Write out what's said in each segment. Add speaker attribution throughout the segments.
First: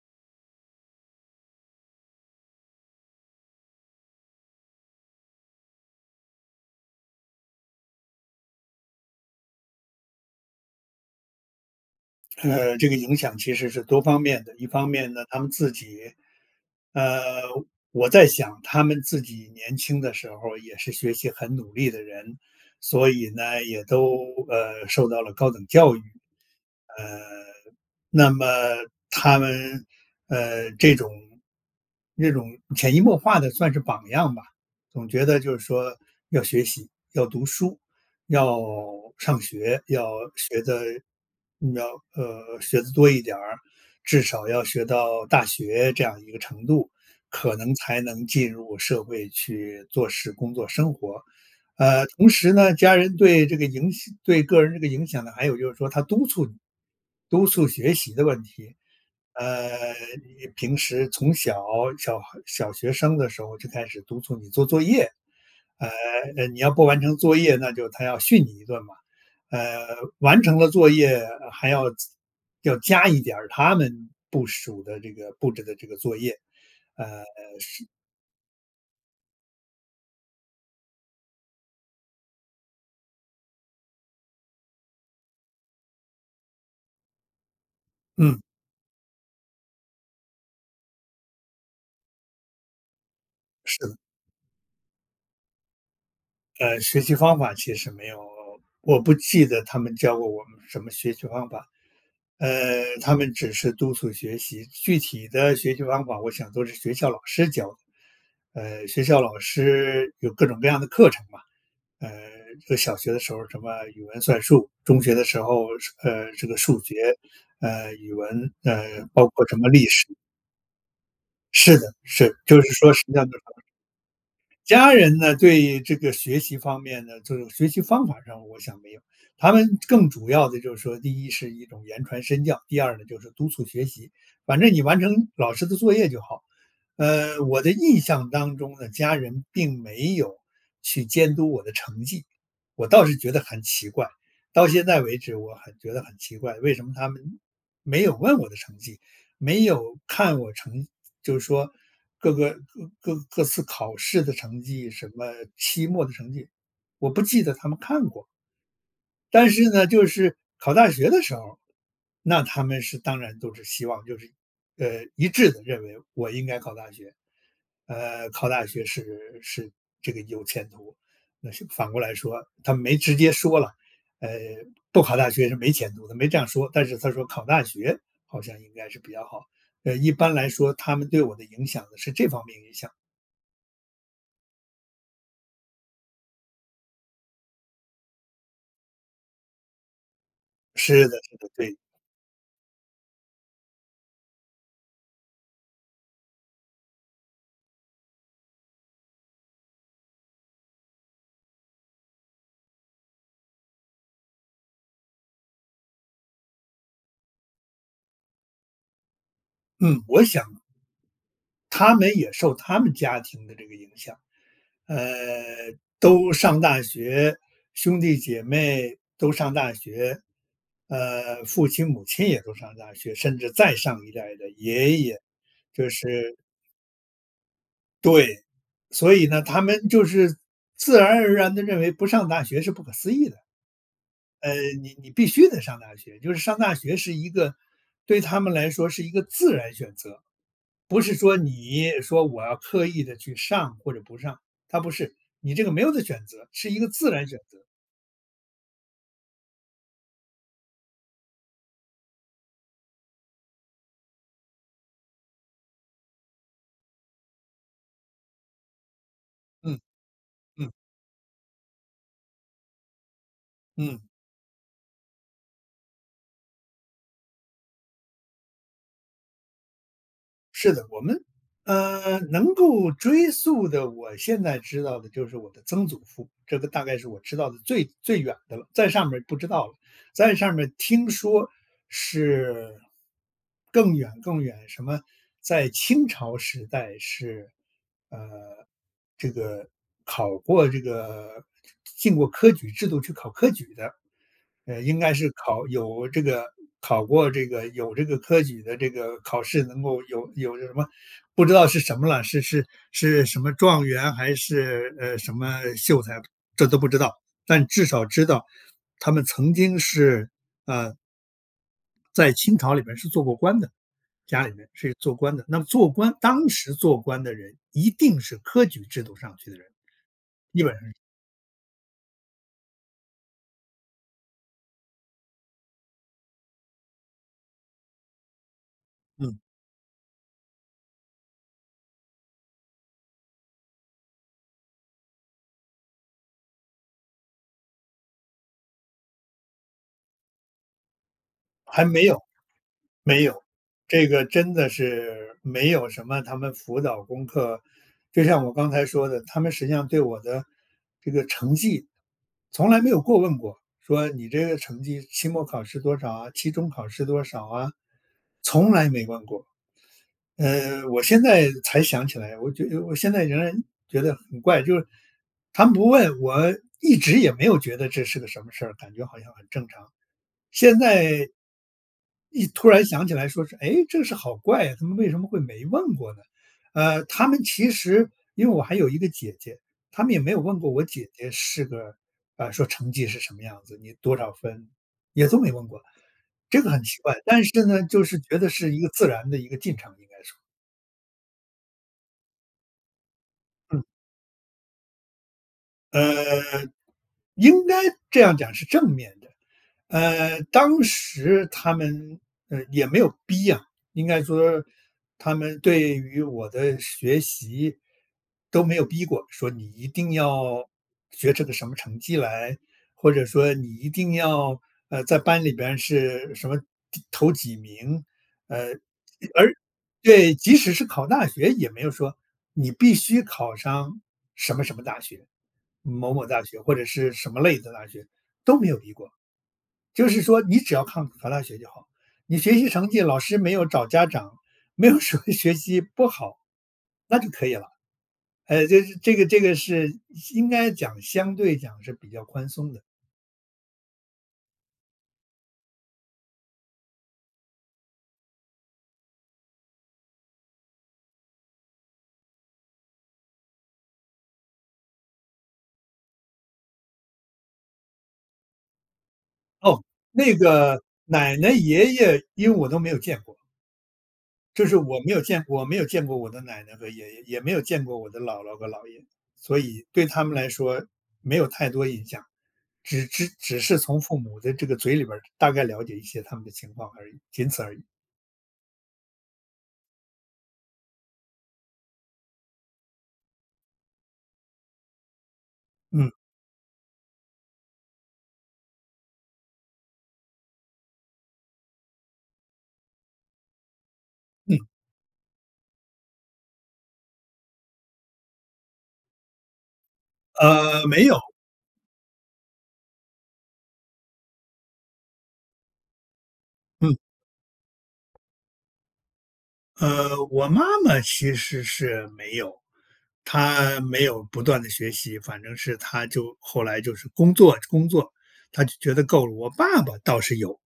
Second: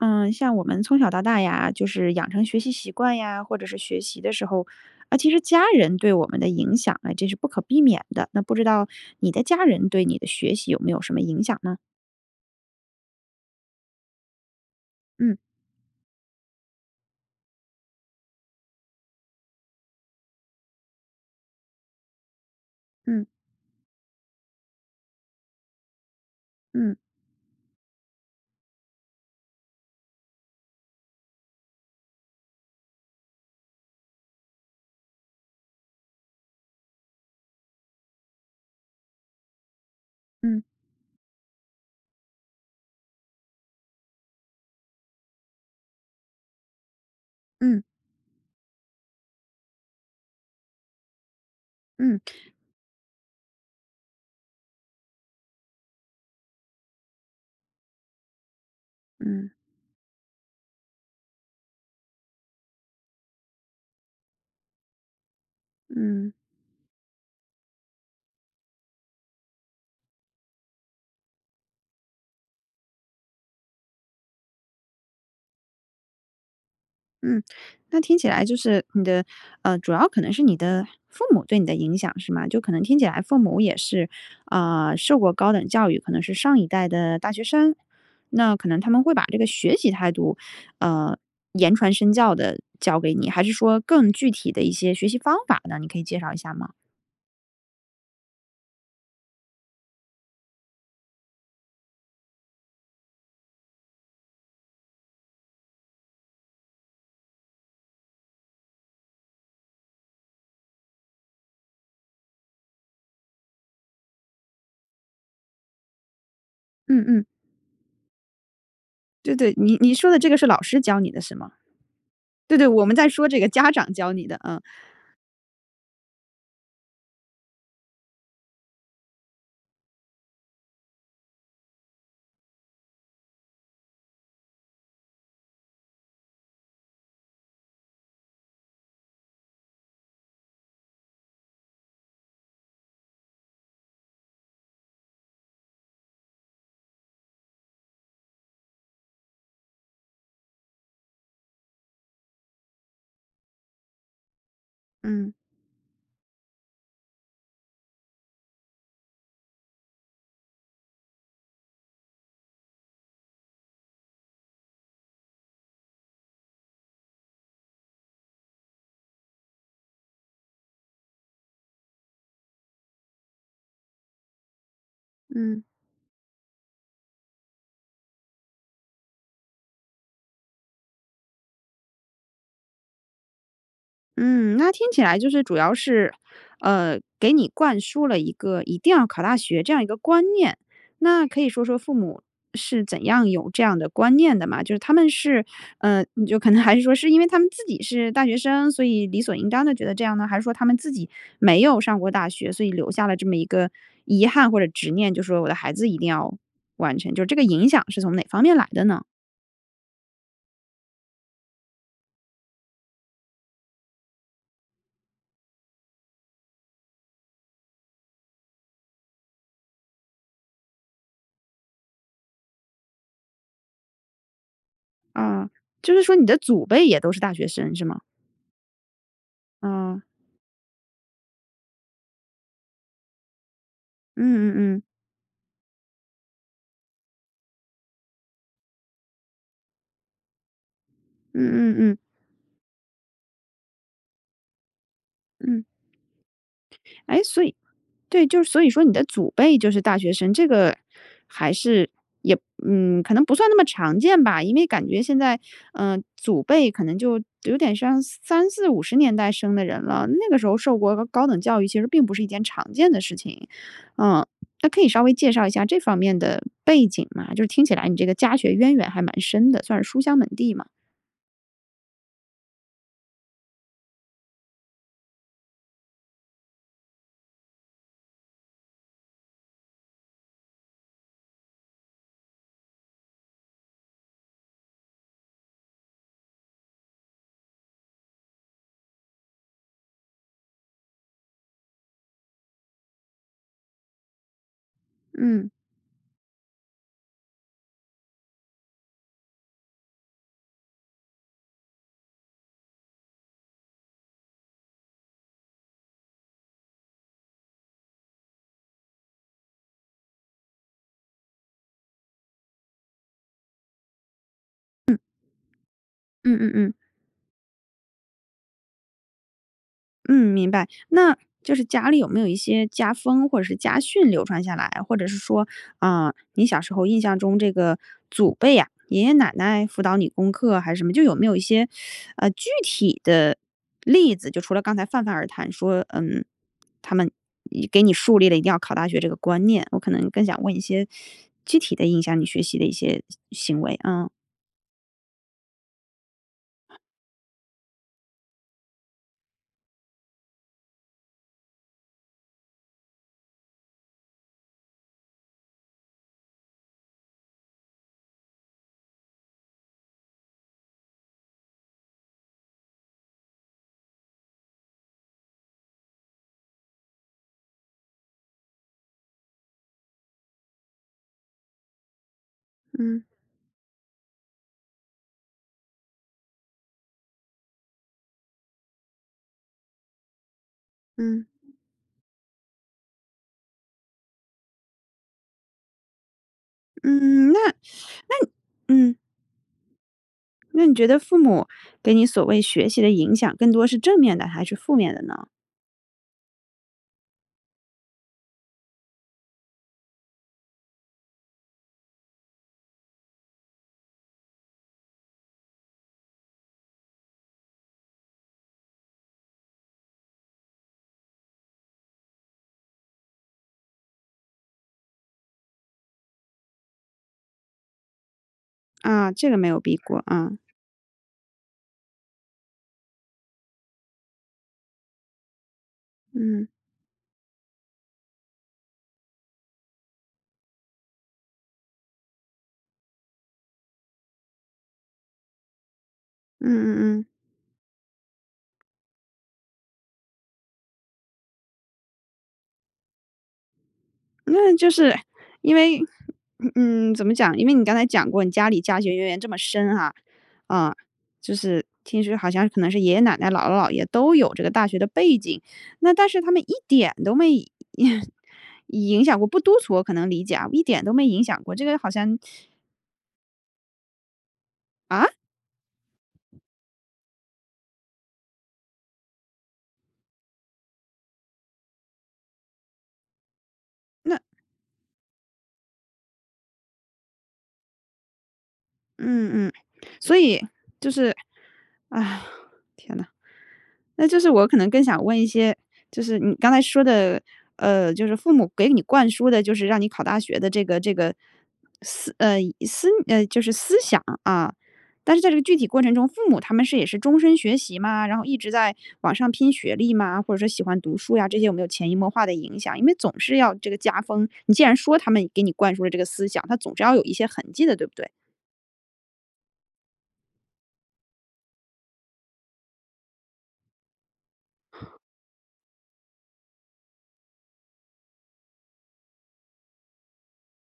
Speaker 1: 嗯，像我们从小到大呀，就是养成学习习惯呀，或者是学习的时候，呃，其实家人对我们的影响呢，这是不可避免的。那不知道你的家人对你的学习有没有什么影响呢？
Speaker 2: 呃，这个影响其实是多方面的。一方面呢，
Speaker 1: 嗯。
Speaker 2: 他们自己，呃，我在想他们自己年轻的时候，也是学习很努力的人。所
Speaker 1: 嗯。
Speaker 2: 以呢，也都，呃，受到了高等教育。
Speaker 1: 嗯。
Speaker 2: 呃，那么，他们，呃，这种那种潜移默化地算是榜样吧，总觉得就是说要学习，要读书，要上学，要
Speaker 1: 嗯。
Speaker 2: 学得，要呃，学得多一点儿，至少要学到大学这样一个程度，可能
Speaker 1: 嗯。
Speaker 2: 才能进入社会去做事工作生活。呃，
Speaker 1: 嗯。
Speaker 2: 同时呢，家人对这个影响对个人这个影响呢，还有就是说他督促你，督促学习的问题。
Speaker 1: 嗯。
Speaker 2: 呃，你平时从小，小孩小学生的时候，就开始督促你做作业，呃，
Speaker 1: 嗯。
Speaker 2: 呃，你要不完成作业，那就他要训你一顿嘛。呃，完成了作业还要要加一点儿他们部署的这个布置的这个作业，呃，
Speaker 1: 嗯，
Speaker 2: 是
Speaker 1: 那听起来就是你的，呃，主要可能是你的父母对你的影响，是吗？就可能听起来父母也是，呃，受过高等教育，可能是上一代的大学生。
Speaker 2: 嗯。
Speaker 1: 那可能他们会把这个学习态度，呃，言传身教地教给你？还是
Speaker 2: 是
Speaker 1: 说
Speaker 2: 的。
Speaker 1: 更具体的一些学习方法呢？你可以介绍一下吗？
Speaker 2: 呃，学习方法其实没有，我不记得他们教过我们什么学习方法。呃，他们只是督促学习。具体的学习方法，我想都是学校老师教的，呃，学校老师有各种各样的课程嘛，呃，小学的时候什么语文算术，中学的时候，呃，这个数学，
Speaker 1: 嗯嗯。
Speaker 2: 呃，语文，呃，包
Speaker 1: 对
Speaker 2: 括
Speaker 1: 对，
Speaker 2: 什么
Speaker 1: 你
Speaker 2: 历
Speaker 1: 你
Speaker 2: 史。
Speaker 1: 说的这个是老师教你的，是吗？
Speaker 2: 是的，是，
Speaker 1: 对
Speaker 2: 就
Speaker 1: 对，
Speaker 2: 是
Speaker 1: 我
Speaker 2: 说
Speaker 1: 们
Speaker 2: 什
Speaker 1: 在
Speaker 2: 么
Speaker 1: 说
Speaker 2: 样的
Speaker 1: 这个
Speaker 2: [unintelligible]
Speaker 1: 家长教你的，嗯。
Speaker 2: 家人呢，对这个学习方面的，就是学习方法上，我想没有。他们更主要的就是说，第一是一种言传身教，第二呢就是督促学习。反正你完成老师的作业就好。呃，我的印象当中呢，家人并没有去监督我的成绩，我倒是觉得很奇怪。到现在为止，我很觉得很奇怪，为什么他们没有问我的成绩，没有看我成就说，各个各各次考试的成绩，什么
Speaker 1: 嗯。
Speaker 2: 期末的成绩，我不记得他们看过。但是呢，就是考大学的时候，那他们是当然都是希望就是，呃，一致地认为我应该考大学，呃，考大学是是这个有前途。那是反过来说他没直接说啦，呃，不考大学是
Speaker 1: 嗯。
Speaker 2: 没前途的，没这样说，但是他说考大学好像应该是比较好，呃，一般来说他们对我的影响呢是这方面影响。
Speaker 1: 嗯，那听起来就是主要是，呃，给你灌输了一个一定要考大学这样一个观念。
Speaker 2: 是的
Speaker 1: 那
Speaker 2: 是
Speaker 1: 可以
Speaker 2: 的，
Speaker 1: 说
Speaker 2: 对。
Speaker 1: 说父母是怎样有这样的观念的嘛？就是他们是，呃，就可能还是说是因为他们自己是大学生，所以理所应当地觉得这样呢？还是说他们自己没有上过大学，所以留下了这么一个遗憾或者执念，就说我的孩子一定要完成，就这个影响是从哪方面来的呢？
Speaker 2: 嗯，我想他们也受他们家庭的这个影响，呃，都上大学，兄弟姐妹都上大学，呃，父亲母亲也都上大学，甚至再上一代的爷爷，
Speaker 1: 啊，
Speaker 2: 就
Speaker 1: 就是说你
Speaker 2: 是
Speaker 1: 的祖辈也都是大学生，是吗？
Speaker 2: 对，所以呢，他们
Speaker 1: 嗯。
Speaker 2: 就是自然而然地认为不上大学是不可思议的。
Speaker 1: 嗯
Speaker 2: 呃，
Speaker 1: 嗯嗯。
Speaker 2: 你你必须得上大学，就是上大学是一个对他们来说是一个自然选择，不是说
Speaker 1: 嗯嗯
Speaker 2: 你
Speaker 1: 嗯。
Speaker 2: 说我要刻意地去上或者不上，它不是，你这
Speaker 1: 嗯。
Speaker 2: 个没有的选择，是一个自
Speaker 1: 诶？
Speaker 2: 然选
Speaker 1: 所
Speaker 2: 择。
Speaker 1: 以对，就所以说你的祖辈就是大学生，这个还是也嗯，可能不算那么常见吧，因为感觉现在，呃，祖辈可能就有点像30、40、50年代生的
Speaker 2: 嗯，
Speaker 1: 人了。那个时候
Speaker 2: 嗯。
Speaker 1: 受过高等教育其实并不是一件常见的事情。
Speaker 2: 嗯。
Speaker 1: 嗯，那可以稍微介绍一下这方面的背景吗？就是听起来你这个家学渊源还蛮深的，算是书香门第嘛。
Speaker 2: 是的，我们，呃，能够追溯的，我现在知道的就是我的曾祖父，这个大概是我知道的最最远的了，再上面儿不知道了。再上面儿听说是，更远更远，什么在清朝时代是，呃，这个考过这个进过科举制度去考科举的，呃，应该是
Speaker 1: 嗯。
Speaker 2: 考有这个考过这个有这个科举的这个考试能够有有什么，不知道是什么了，是是是什么状元还是，呃，什么秀才，这都不知道，但至少知道他们曾经是，啊在清朝里面是做过官的，家里面是
Speaker 1: 嗯。
Speaker 2: 做官的。那么做官
Speaker 1: 嗯
Speaker 2: 当
Speaker 1: 嗯嗯。
Speaker 2: 时做官的人一定是科举制度上去的人，
Speaker 1: 嗯，明
Speaker 2: 基
Speaker 1: 白，
Speaker 2: 本上是。
Speaker 1: 那就是家里有没有一些家风或者是家训流传下来，或者是说，啊，你小时候印象中这个祖辈呀，爷爷奶
Speaker 2: 嗯。
Speaker 1: 奶辅导你功课，还是什么就有没有一些，呃，具体的例子，就除了刚才泛泛而谈说嗯，他们一给你树立了一定要考大学这个观念，我可能更想问一些具体
Speaker 2: 还
Speaker 1: 地影
Speaker 2: 没
Speaker 1: 响
Speaker 2: 有，
Speaker 1: 你学习的一些
Speaker 2: 没有，
Speaker 1: 行为，
Speaker 2: 这
Speaker 1: 啊。
Speaker 2: 个真的是，没有什么他们辅导功课。就像我刚才说的，他们实际上对我的这个成绩从来没有过问过，说你这个成绩，期末考试多少啊？期中考试多少啊，从来没问过。呃，我现在才想起来，我觉得我现在仍然觉得很怪，就是他们不问，我一直也没有觉得这是个什么事儿，感觉好像很正常，现在一突然
Speaker 1: 嗯。
Speaker 2: 想起来说是，诶，这个事好怪啊，他们为什么会没问过呢？呃，他们其实因为我还有一个姐姐，他们也没有问过我姐
Speaker 1: 嗯。
Speaker 2: 姐是个，啊，说成绩是什么样子，你多少分也都没问过。这个很奇怪，
Speaker 1: 嗯，那
Speaker 2: 但是
Speaker 1: 那
Speaker 2: 呢，就是觉得是一个
Speaker 1: 嗯。
Speaker 2: 自然的一个进程，应该说。
Speaker 1: 那你觉得父母给你所谓学习的影响更多是
Speaker 2: 嗯。
Speaker 1: 正面的还是负面的呢？
Speaker 2: 呃。应该这样讲是正面的。呃，当时他们，呃，也没有逼啊，应该说，他们对于我的学习都没有逼过，说你一定要学这个什么成绩来，或者说你一定要，呃，在班里边是什么第头几名，呃，
Speaker 1: 啊，这个没
Speaker 2: 而
Speaker 1: 有逼过，
Speaker 2: 对，
Speaker 1: 啊。
Speaker 2: 即使是考大学也没有说，你必须考上什么什么大学，某某大
Speaker 1: 嗯。
Speaker 2: 学，或者是什么类的大学，都没有逼过。就是说你只要抗考大学就好，你学习成绩老师没有找家长，没有什么学习不好，
Speaker 1: 嗯嗯嗯。
Speaker 2: 那就可以了。呃，这这个这个是应该讲，相对讲是比较宽松的。
Speaker 1: 嗯，就是因为，嗯，怎么讲？因为你刚才讲过你家里家学渊源这么深哈，嗯，就是听说好像可能是爷爷奶奶姥姥姥爷都有这个大学的背景，那但是他们一点都没 影响过不督促，我
Speaker 2: 噢，
Speaker 1: 可能理解
Speaker 2: 那
Speaker 1: 啊，一
Speaker 2: 个
Speaker 1: 点都没影
Speaker 2: 奶
Speaker 1: 响
Speaker 2: 奶
Speaker 1: 过，这个
Speaker 2: 爷
Speaker 1: 好像
Speaker 2: 爷，因为我都没有见过。就是我
Speaker 1: 啊？
Speaker 2: 没有见我没有见过我的奶奶和爷爷，也没有见过我的姥姥和姥爷，所以对他们来说没有太多印象，只只只是从
Speaker 1: 那
Speaker 2: 父母的这个嘴里边儿，大概了解一些他们的情况而已，仅此而已。
Speaker 1: 嗯嗯，所以，就是，天呐。那就是我可能更想问一些，就
Speaker 2: 嗯。
Speaker 1: 是你刚才说的，呃，就是父母给你灌输的就是让你考大学的这个这个思呃，思呃，就是思想，啊。
Speaker 2: 嗯。
Speaker 1: 但是在这个具体过程中，父母他们是也是终身学习吗？然后一直在网上拼学历吗？或者说喜欢
Speaker 2: 呃，
Speaker 1: 读
Speaker 2: 没
Speaker 1: 书
Speaker 2: 有。
Speaker 1: 呀，这些有没有潜移默化的影响，因为总是要这个加分。你既然说他们给你灌输了这个思想，他总是要
Speaker 2: 嗯。
Speaker 1: 有一些痕迹的，对不对？
Speaker 2: 呃，我妈妈其实是没有，她没有不断地学习，反正是她就后来就是工作工作，她就觉得够了。我爸爸倒是有，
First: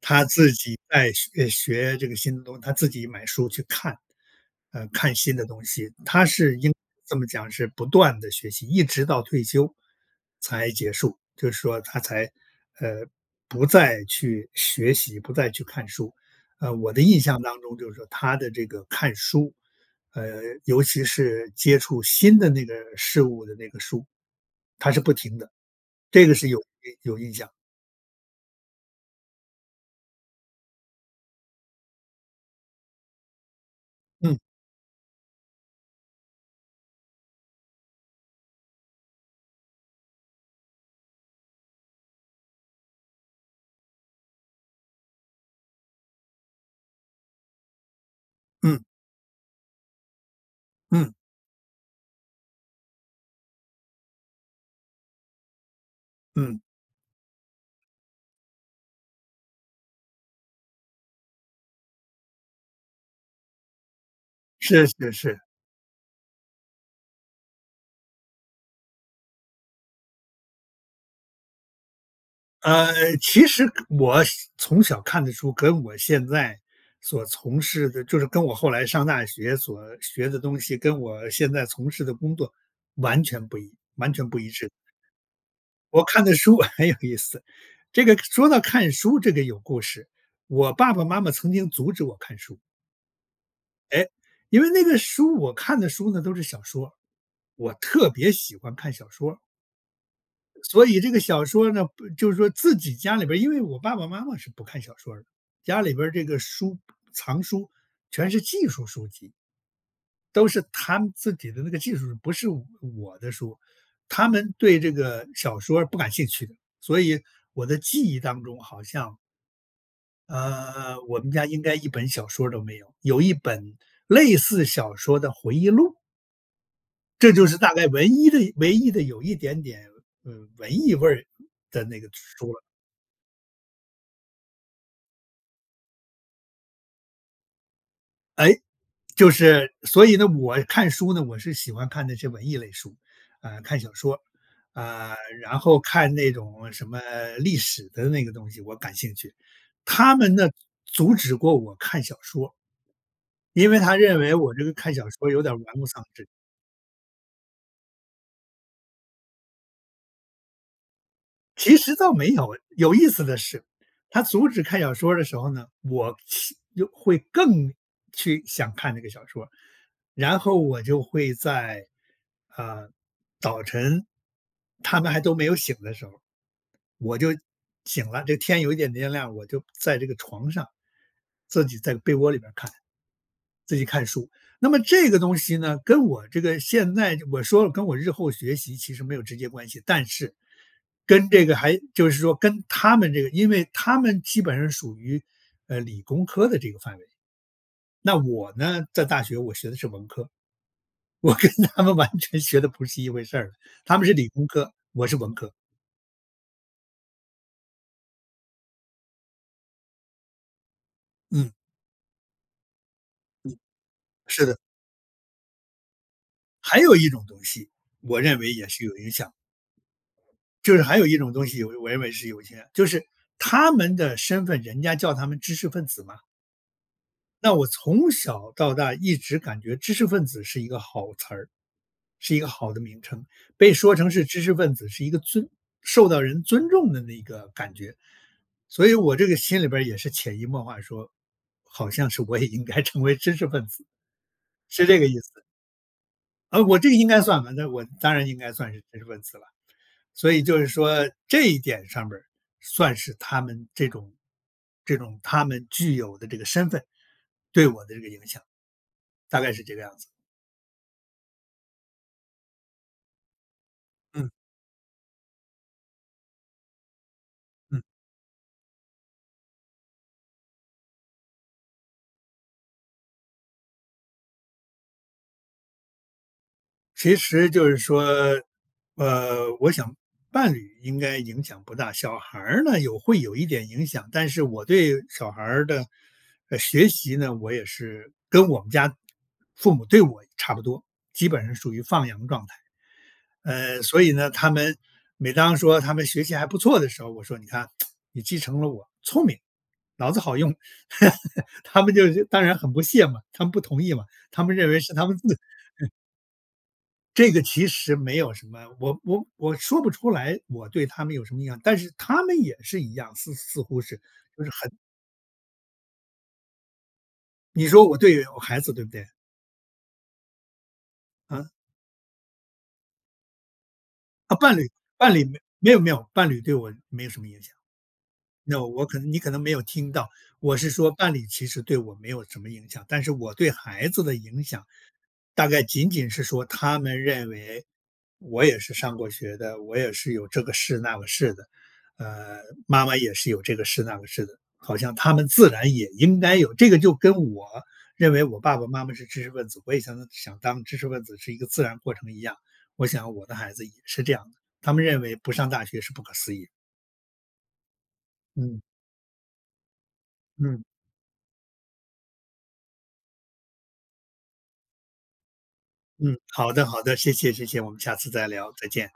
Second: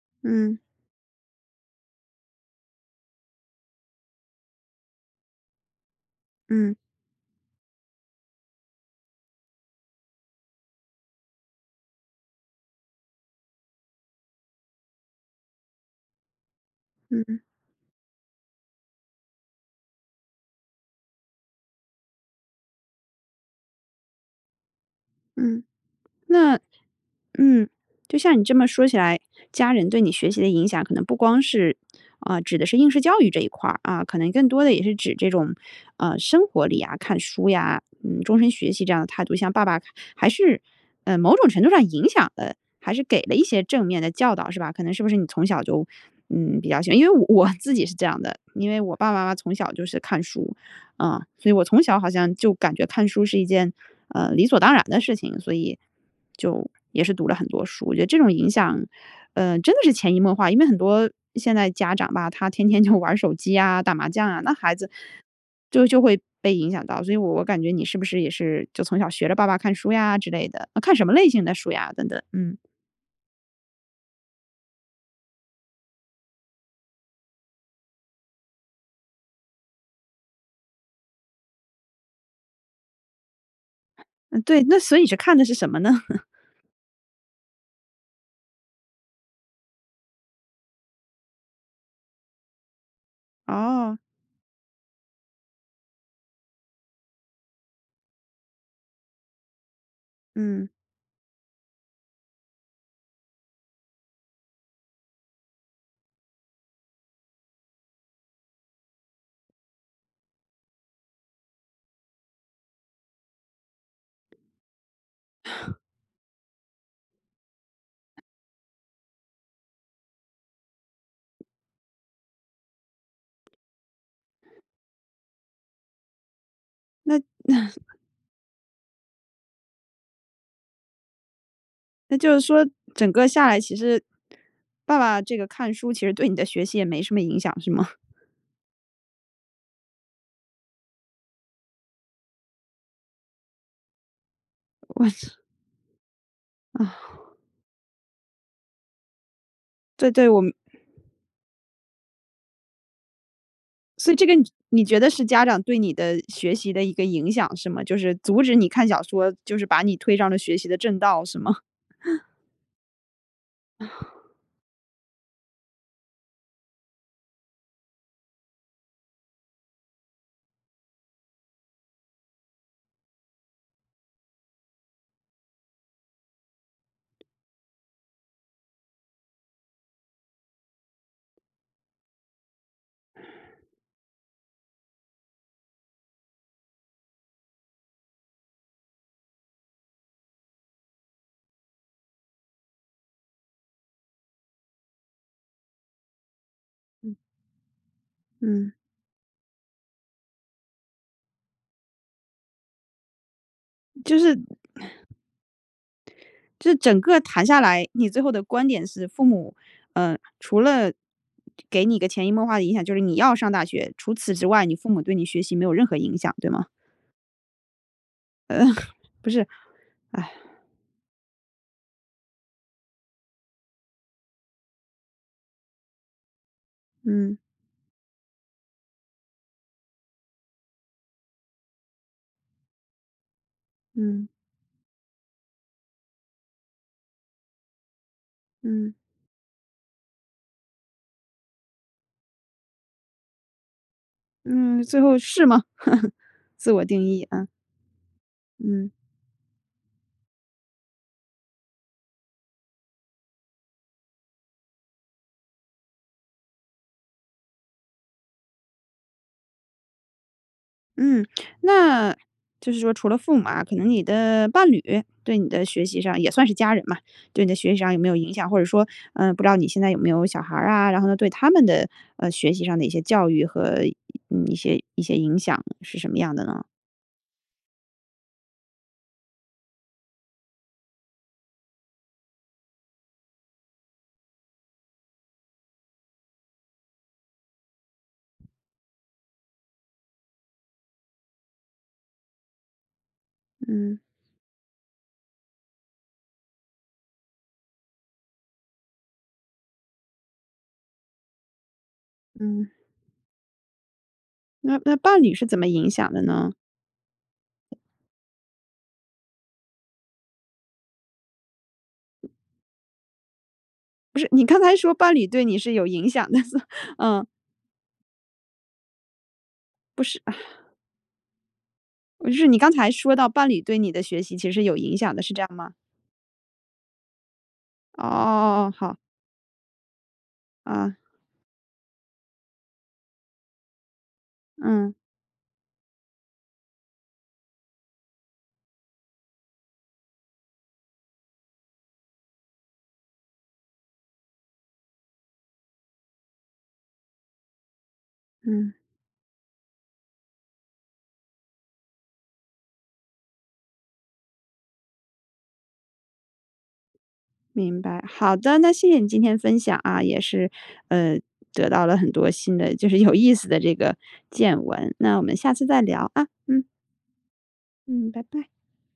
Speaker 2: 他自
Speaker 1: 嗯。
Speaker 2: 己在学诶，学这个新的东西，他自己买书去看，呃，看新的东西，他是应
Speaker 1: 嗯。
Speaker 2: 该这么讲是不断地学习，一直到退休，才结束，就是说他才，呃，不再去学习，不再去看书。呃，我的印
Speaker 1: 嗯。
Speaker 2: 象当中就是说他的这个看书，呃，尤其是接触新的那个事物的那个书，他是不停的，
Speaker 1: 嗯，
Speaker 2: 这个是
Speaker 1: 那
Speaker 2: 有印有印象。
Speaker 1: 嗯，就像你这么说起来，家人对你学习的影响，可能不光是啊，指的是应试教育这一块儿，啊，可能
Speaker 2: 嗯。
Speaker 1: 更多的也是指这种，呃，生活里呀，看书呀，嗯，终身学习这样的态度。像爸爸，还是，呃，某种程度上影响的，还是给了一些正面的教导是吧？可能是不是你从小就，嗯，比较喜欢因为我自己是这样的，因为
Speaker 2: 嗯。
Speaker 1: 我爸爸妈妈从小就是看书，
Speaker 2: 嗯。
Speaker 1: 嗯，所以我从小好像就感觉看书是一件，呃，理所当然的事情，所以，
Speaker 2: 嗯。
Speaker 1: 就也是读了很多书。我觉得这种影响，呃，真的是潜移默化。因为很多现在家长吧，他天天就玩儿手机呀，打麻将啊，那孩
Speaker 2: 是
Speaker 1: 子，
Speaker 2: 是是。
Speaker 1: 就就会被影响到。所以我我感觉你是不是也是，就从小学着爸爸看书呀之类的，那看什么类型的书呀，等等。嗯。
Speaker 2: 呃，其实看我从小看的书，跟我现在所从事的就是跟我后来上大学所学的东西，跟我现在从事的工作完全不一，完全不
Speaker 1: 嗯，
Speaker 2: 一
Speaker 1: 对，
Speaker 2: 致。
Speaker 1: 那所以你是看的是什么呢？
Speaker 2: 我 看的书很有意思，这个说到看书这个有故事，我爸爸妈妈曾经阻止我看书。
Speaker 1: 哦。
Speaker 2: 诶，因为那个书我看的书呢，都是小说，我特别喜欢看小说。
Speaker 1: 嗯。
Speaker 2: 所以这个小说呢，不就是说自己家里边儿因为我爸爸妈妈是不看小说儿的，家里边儿这个书藏书全是技术书籍。都是他们自己的那个技术，不是我的书，他们对这个小 说不感兴趣的，所以我的记忆当中好像呃，我们家应该1本小说儿都没有，有1本类似小说的回忆录。
Speaker 1: 那那
Speaker 2: 这就是大概唯一的唯一的有一点点，呃，文艺味儿的那个
Speaker 1: 那就是
Speaker 2: 书了。
Speaker 1: 说整个下来，其实爸爸这个看书，其实对你的学习也没什么影响是吗？
Speaker 2: 哎，就是所以呢，我看书呢，我是喜欢看那些文艺类书，呃，看小说儿，
Speaker 1: 哇
Speaker 2: 啊，
Speaker 1: 次
Speaker 2: 然后看那种什么
Speaker 1: 哦。
Speaker 2: 历史的那个东西，我感兴趣，
Speaker 1: 对
Speaker 2: 他
Speaker 1: 对，
Speaker 2: 们
Speaker 1: 我
Speaker 2: 呢，
Speaker 1: 明
Speaker 2: 阻止过我看小说。因为他
Speaker 1: 所以
Speaker 2: 认
Speaker 1: 这个
Speaker 2: 为我这个
Speaker 1: 你
Speaker 2: 看
Speaker 1: 觉
Speaker 2: 小
Speaker 1: 得是
Speaker 2: 说儿有
Speaker 1: 家
Speaker 2: 点儿
Speaker 1: 长
Speaker 2: 玩
Speaker 1: 对
Speaker 2: 物
Speaker 1: 你
Speaker 2: 丧
Speaker 1: 的
Speaker 2: 志。
Speaker 1: 学习的一个影响，是吗？就是阻止你看小说，就是把你推上了学习的正道，是吗？
Speaker 2: 其实倒 没有，有意思的是，他 阻止看小说儿的时候呢，我七就会更去想看这个小说儿，然后我就会在，呃，早晨他们还都没有醒的时候，我就醒了，这天有一点点亮，我就在这个床上，自己在被窝里面儿看，自己看书。那么这个东西呢，跟我这个现在我说跟我日后学习其实没有直接关系，但是跟这个还就是说跟他们这个因为他们基本上属于，呃，理工科的这个范围。
Speaker 1: 嗯。
Speaker 2: 那我
Speaker 1: 嗯。
Speaker 2: 呢，在大学我学的是文科。我跟他们完全学的不是一回事儿，他们是
Speaker 1: 就
Speaker 2: 理
Speaker 1: 是
Speaker 2: 工 科，我是文科。
Speaker 1: 这整个谈下来，你最后的观点是父母，呃，除了
Speaker 2: 嗯。
Speaker 1: 给你个潜移默化的影响，就是你要上
Speaker 2: 嗯，
Speaker 1: 大学，除此
Speaker 2: 是
Speaker 1: 之
Speaker 2: 的。
Speaker 1: 外，你父母对你学习没有任何影响，对吗？
Speaker 2: 还有一种东西，我认为也
Speaker 1: 呃，
Speaker 2: 是有影响
Speaker 1: 不
Speaker 2: 的。
Speaker 1: 是，哎。
Speaker 2: 就是还有一种东西，我认为是有影响的，就是他们的身份，人家叫他们知识分子嘛。
Speaker 1: 嗯。
Speaker 2: 那我从小到大一直感觉知识分子是一个好词儿，是一个好的名称。被说成是
Speaker 1: 嗯。
Speaker 2: 知识分子，是一个尊受到人尊重的那个感觉。所以
Speaker 1: 嗯。
Speaker 2: 我这个心里边儿也是潜移默化说，好像是我也应该成为知识分子。
Speaker 1: 嗯，
Speaker 2: 是这
Speaker 1: 最
Speaker 2: 个
Speaker 1: 后
Speaker 2: 意思。
Speaker 1: 是吗？
Speaker 2: 啊，
Speaker 1: 自
Speaker 2: 我
Speaker 1: 我
Speaker 2: 这个
Speaker 1: 定
Speaker 2: 应该
Speaker 1: 义，
Speaker 2: 算
Speaker 1: 啊。
Speaker 2: 吧，那我当然应该算是
Speaker 1: 嗯。
Speaker 2: 知识分子了。所以就是说这一点上面儿，算是他们这种这种他们具有的这个身份对我的这个影响，大概是这个样子。
Speaker 1: 嗯，那就是说除了父母啊，可能你
Speaker 2: 嗯。
Speaker 1: 的伴侣对你的学习上也算是家人嘛，对你的学习
Speaker 2: 嗯。
Speaker 1: 上有没有影响或者说，呃，不知道你现在有没有小孩儿啊，然后呢，对他们的，呃，学习上的一些教育和，呃，一些一些影响是什么样的呢？
Speaker 2: 其实就是说，呃，我想伴侣应该影响不大。小孩儿呢，有会有一点影响，但是我对小孩儿的，呃，学习呢，我也是跟我们家父母对我差不多，基本上属于放羊状态。呃，
Speaker 1: 嗯。
Speaker 2: 所以呢，他们每当说他们学习还不错的时候，我说你看 你继承了我聪明，脑子好用。他们就当然
Speaker 1: 嗯。
Speaker 2: 很不屑嘛，他们不同意嘛，他们认
Speaker 1: 那
Speaker 2: 为是
Speaker 1: 那
Speaker 2: 他们
Speaker 1: 伴侣
Speaker 2: 自
Speaker 1: 是怎么影
Speaker 2: 嗯。
Speaker 1: 响的呢？
Speaker 2: 这个其实没有什么，我我我说不出来，我对他们有什么样，但是他们也是一样，似似乎是，就是
Speaker 1: 不是，你刚
Speaker 2: 很
Speaker 1: 才说伴侣对你是有影响的，所嗯。
Speaker 2: 你说我对我孩子，对不对？
Speaker 1: 不是，唉。
Speaker 2: 嗯？
Speaker 1: 我就是你刚才说到伴侣对你的学习
Speaker 2: 啊，
Speaker 1: 其实
Speaker 2: 伴
Speaker 1: 是
Speaker 2: 侣
Speaker 1: 有影响
Speaker 2: 伴
Speaker 1: 的，
Speaker 2: 侣
Speaker 1: 是
Speaker 2: 没
Speaker 1: 这样吗？
Speaker 2: 没有没有，伴侣对我没有什么影响。
Speaker 1: 哦
Speaker 2: 那
Speaker 1: 哦哦哦，
Speaker 2: 我
Speaker 1: 好。
Speaker 2: 可能你可能没有听到，我是说
Speaker 1: 啊。
Speaker 2: 伴侣其实对我没有什么影响，但是我对孩子的影响
Speaker 1: 嗯。
Speaker 2: 大概仅仅是说，他们认为我也是上过学的，我也是有这个士那个士的，呃，妈妈也是有这个士那个士的，好像他们自然也应该有。这个就跟我认为我爸爸
Speaker 1: 嗯。
Speaker 2: 妈妈是知识分子，我也想能想当知识分子是一个自然过程一样。我想我的孩子也是这样的，他们认为不上大学是不可思议。
Speaker 1: 明白，好的，
Speaker 2: 嗯。
Speaker 1: 那谢谢你今天分享啊，也是，
Speaker 2: 嗯。
Speaker 1: 呃，得到了很多新的，就是有意思的这个见闻，那我们下次再聊，
Speaker 2: 嗯，
Speaker 1: 啊，
Speaker 2: 好
Speaker 1: 嗯。
Speaker 2: 的好的，谢谢谢谢，我们下次
Speaker 1: 嗯，拜
Speaker 2: 再
Speaker 1: 拜。
Speaker 2: 聊，再见。